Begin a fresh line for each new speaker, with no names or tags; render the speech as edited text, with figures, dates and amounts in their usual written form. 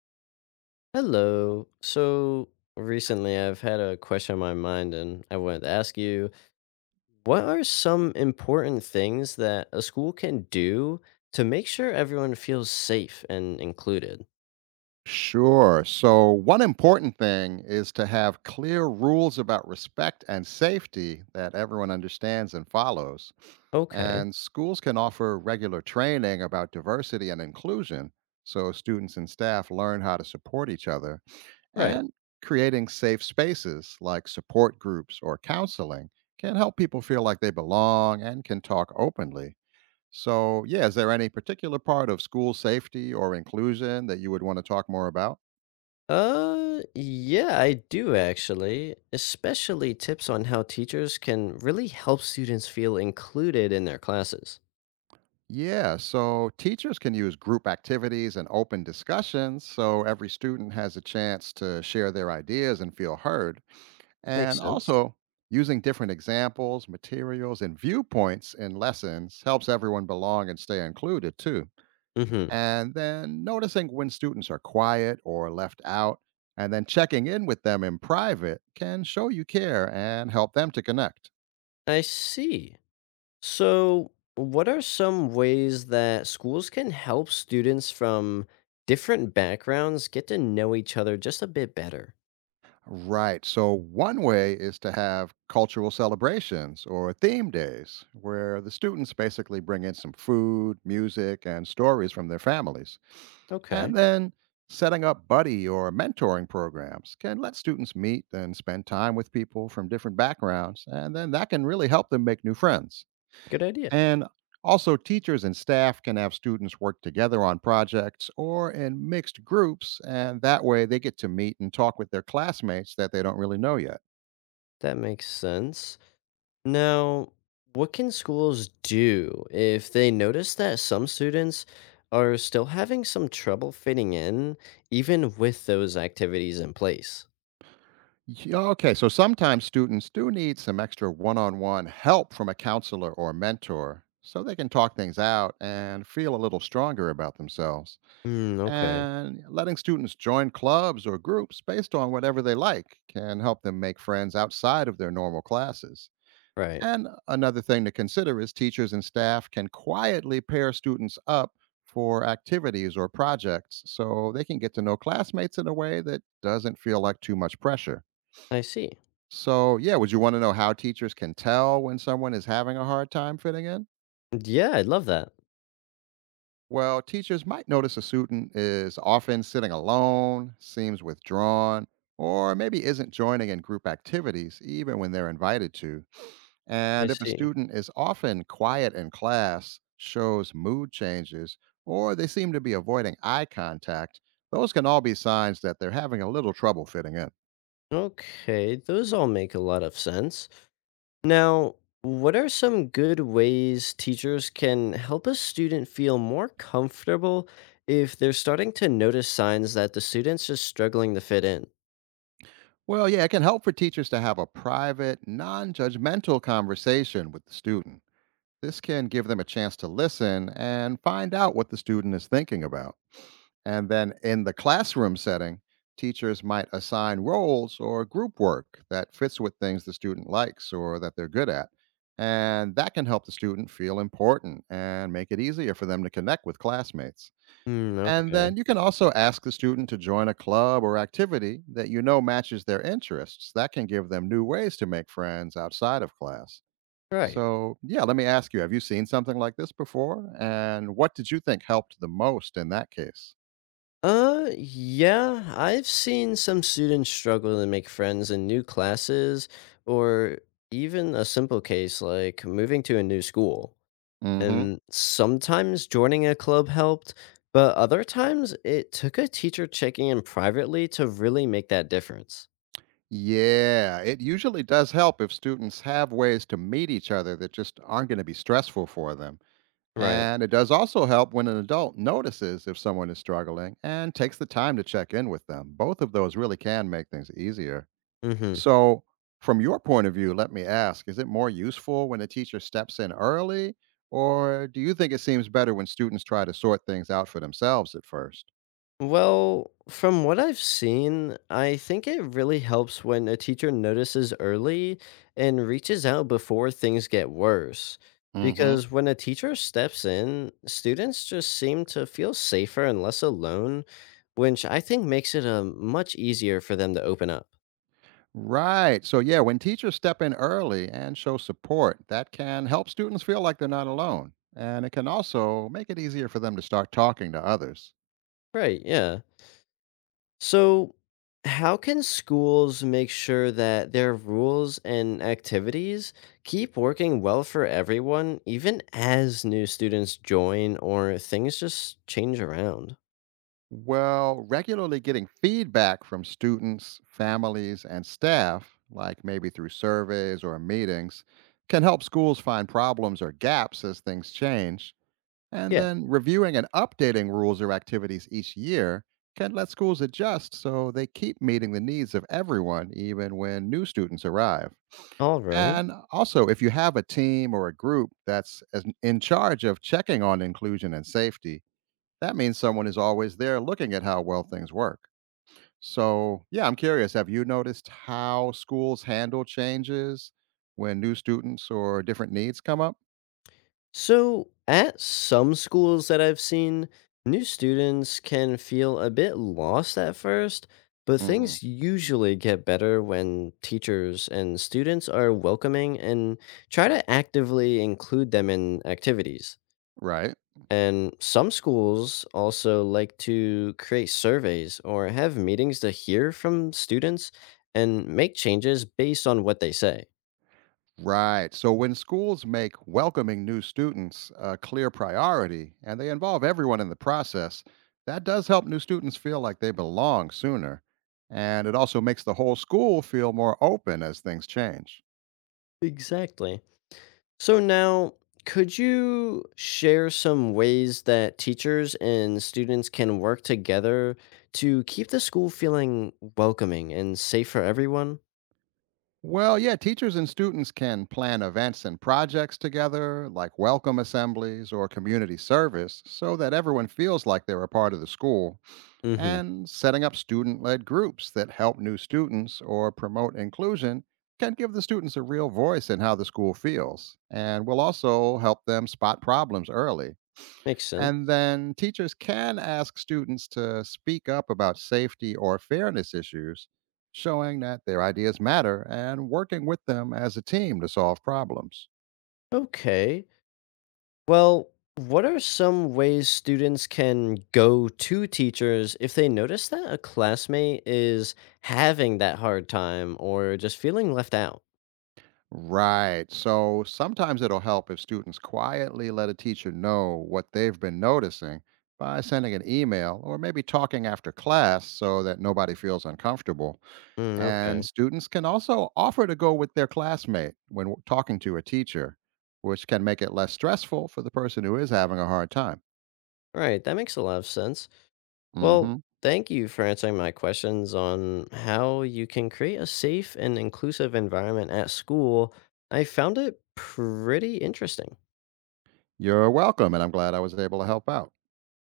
Hello. So recently I've had a question on my mind and I wanted to ask you, what are some important things that a school can do to make sure everyone feels safe and included?
Sure. So, one important thing is to have clear rules about respect and safety that everyone understands and follows.
Okay.
And schools can offer regular training about diversity and inclusion so students and staff learn how to support each other.
Right.
And creating safe spaces like support groups or counseling can help people feel like they belong and can talk openly. So, yeah, is there any particular part of school safety or inclusion that you would want to talk more about?
Yeah, I do actually, especially tips on how teachers can really help students feel included in their classes.
Yeah, so teachers can use group activities and open discussions so every student has a chance to share their ideas and feel heard. And
Makes sense.
also, using different examples, materials, and viewpoints in lessons helps everyone belong and stay included too.
Mhm.
And then noticing when students are quiet or left out, and then checking in with them in private can show you care and help them to connect.
I see. So, what are some ways that schools can help students from different backgrounds get to know each other just a bit better?
Right. So, one way is to have cultural celebrations or theme days where the students basically bring in some food, music, and stories from their families.
Okay,
And then setting up buddy or mentoring programs can let students meet and spend time with people from different backgrounds. And then that can really help them make new friends.
good idea.
And also, teachers and staff can have students work together on projects or in mixed groups, and that way they get to meet and talk with their classmates that they don't really know yet.
That makes sense. Now, what can schools do if they notice that some students are still having some trouble fitting in, even with those activities in place?
Yeah, okay, so sometimes students do need some extra one on one help from a counselor or mentor so they can talk things out and feel a little stronger about themselves.
Hmm, okay,
And letting students join clubs or groups based on whatever they like can help them make friends outside of their normal classes.
right.
And another thing to consider is teachers and staff can quietly pair students up for activities or projects so they can get to know classmates in a way that doesn't feel like too much pressure.
I see.
So, yeah, would you want to know how teachers can tell when someone is having a hard time fitting in?
Yeah, I love that.
Well, teachers might notice a student is often sitting alone, seems withdrawn, or maybe isn't joining in group activities even when they're invited to.
I
And if a
see.
student is often quiet in class, shows mood changes, or they seem to be avoiding eye contact, those can all be signs that they're having a little trouble fitting in.
Okay, those all make a lot of sense. Now, what are some good ways teachers can help a student feel more comfortable if they're starting to notice signs that the student's just struggling to fit in?
Well, yeah, it can help for teachers to have a private, non judgmental conversation with the student. This can give them a chance to listen and find out what the student is thinking about. And then in the classroom setting, teachers might assign roles or group work that fits with things the student likes or that they're good at. And that can help the student feel important and make it easier for them to connect with classmates.
Hmm,
And
okay.
then you can also ask the student to join a club or activity that you know matches their interests. That can give them new ways to make friends outside of class.
Right.
So, yeah, let me ask, you have you seen something like this before? And what did you think helped the most in that case?
Yeah, I've seen some students struggle to make friends in new classes or even a simple case like moving to a new school.
Hmm.
And sometimes joining a club helped, but other times it took a teacher checking in privately to really make that difference.
Yeah, it usually does help if students have ways to meet each other that just aren't going to be stressful for them.
Right.
And it does also help when an adult notices if someone is struggling and takes the time to check in with them. Both of those really can make things easier.
Hmm.
So, from your point of view, let me ask, is it more useful when a teacher steps in early, or do you think it seems better when students try to sort things out for themselves at first?
Well, from what I've seen, I think it really helps when a teacher notices early and reaches out before things get worse. Because when a teacher steps in, students just seem to feel safer and less alone, which I think makes it much easier for them to open up.
Right. So, yeah, when teachers step in early and show support, that can help students feel like they're not alone. And it can also make it easier for them to start talking to others.
Right, yeah. So, how can schools make sure that their rules and activities keep working well for everyone, even as new students join or things just change around?
Well, regularly getting feedback from students, families, and staff, like maybe through surveys or meetings, can help schools find problems or gaps as things change. And
Yeah,
then reviewing and updating rules or activities each year can let schools adjust so they keep meeting the needs of everyone, even when new students arrive.
all right.
And also, if you have a team or a group in charge of checking on inclusion and safety, that means someone is always there looking at how well things work. So, yeah, I'm curious, have you noticed how schools handle changes when new students or different needs come up?
So, at some schools that I've seen, new students can feel a bit lost at first, but
Hmm.
things usually get better when teachers and students are welcoming and try to actively include them in activities.
Right.
And some schools also like to create surveys or have meetings to hear from students and make changes based on what they say.
Right. So when schools make welcoming new students a clear priority and they involve everyone in the process, that does help new students feel like they belong sooner. And it also makes the whole school feel more open as things change.
Exactly. So now, could you share some ways that teachers and students can work together to keep the school feeling welcoming and safe for everyone?
Well, yeah, teachers and students can plan events and projects together, like welcome assemblies or community service, so that everyone feels like they're a part of the school,
Mhm.
and setting up student led groups that help new students or promote inclusion can give the students a real voice in how the school feels and will also help them spot problems early.
Makes
And
sense.
then teachers can ask students to speak up about safety or fairness issues, showing that their ideas matter and working with them as a team to solve problems.
Okay. Well, what are some ways students can go to teachers if they notice that a classmate is having that hard time or just feeling left out?
Right. So sometimes it'll help if students quietly let a teacher know what they've been noticing by sending an email or maybe talking after class so that nobody feels uncomfortable.
Mm,
And
okay.
students can also offer to go with their classmate when talking to a teacher, which can make it less stressful for the person who is having a hard time.
All right. That makes a lot of sense. Well,
Hmm.
thank you for answering my questions on how you can create a safe and inclusive environment at school. I found it pretty interesting.
You're welcome, and I'm glad I was able to help out.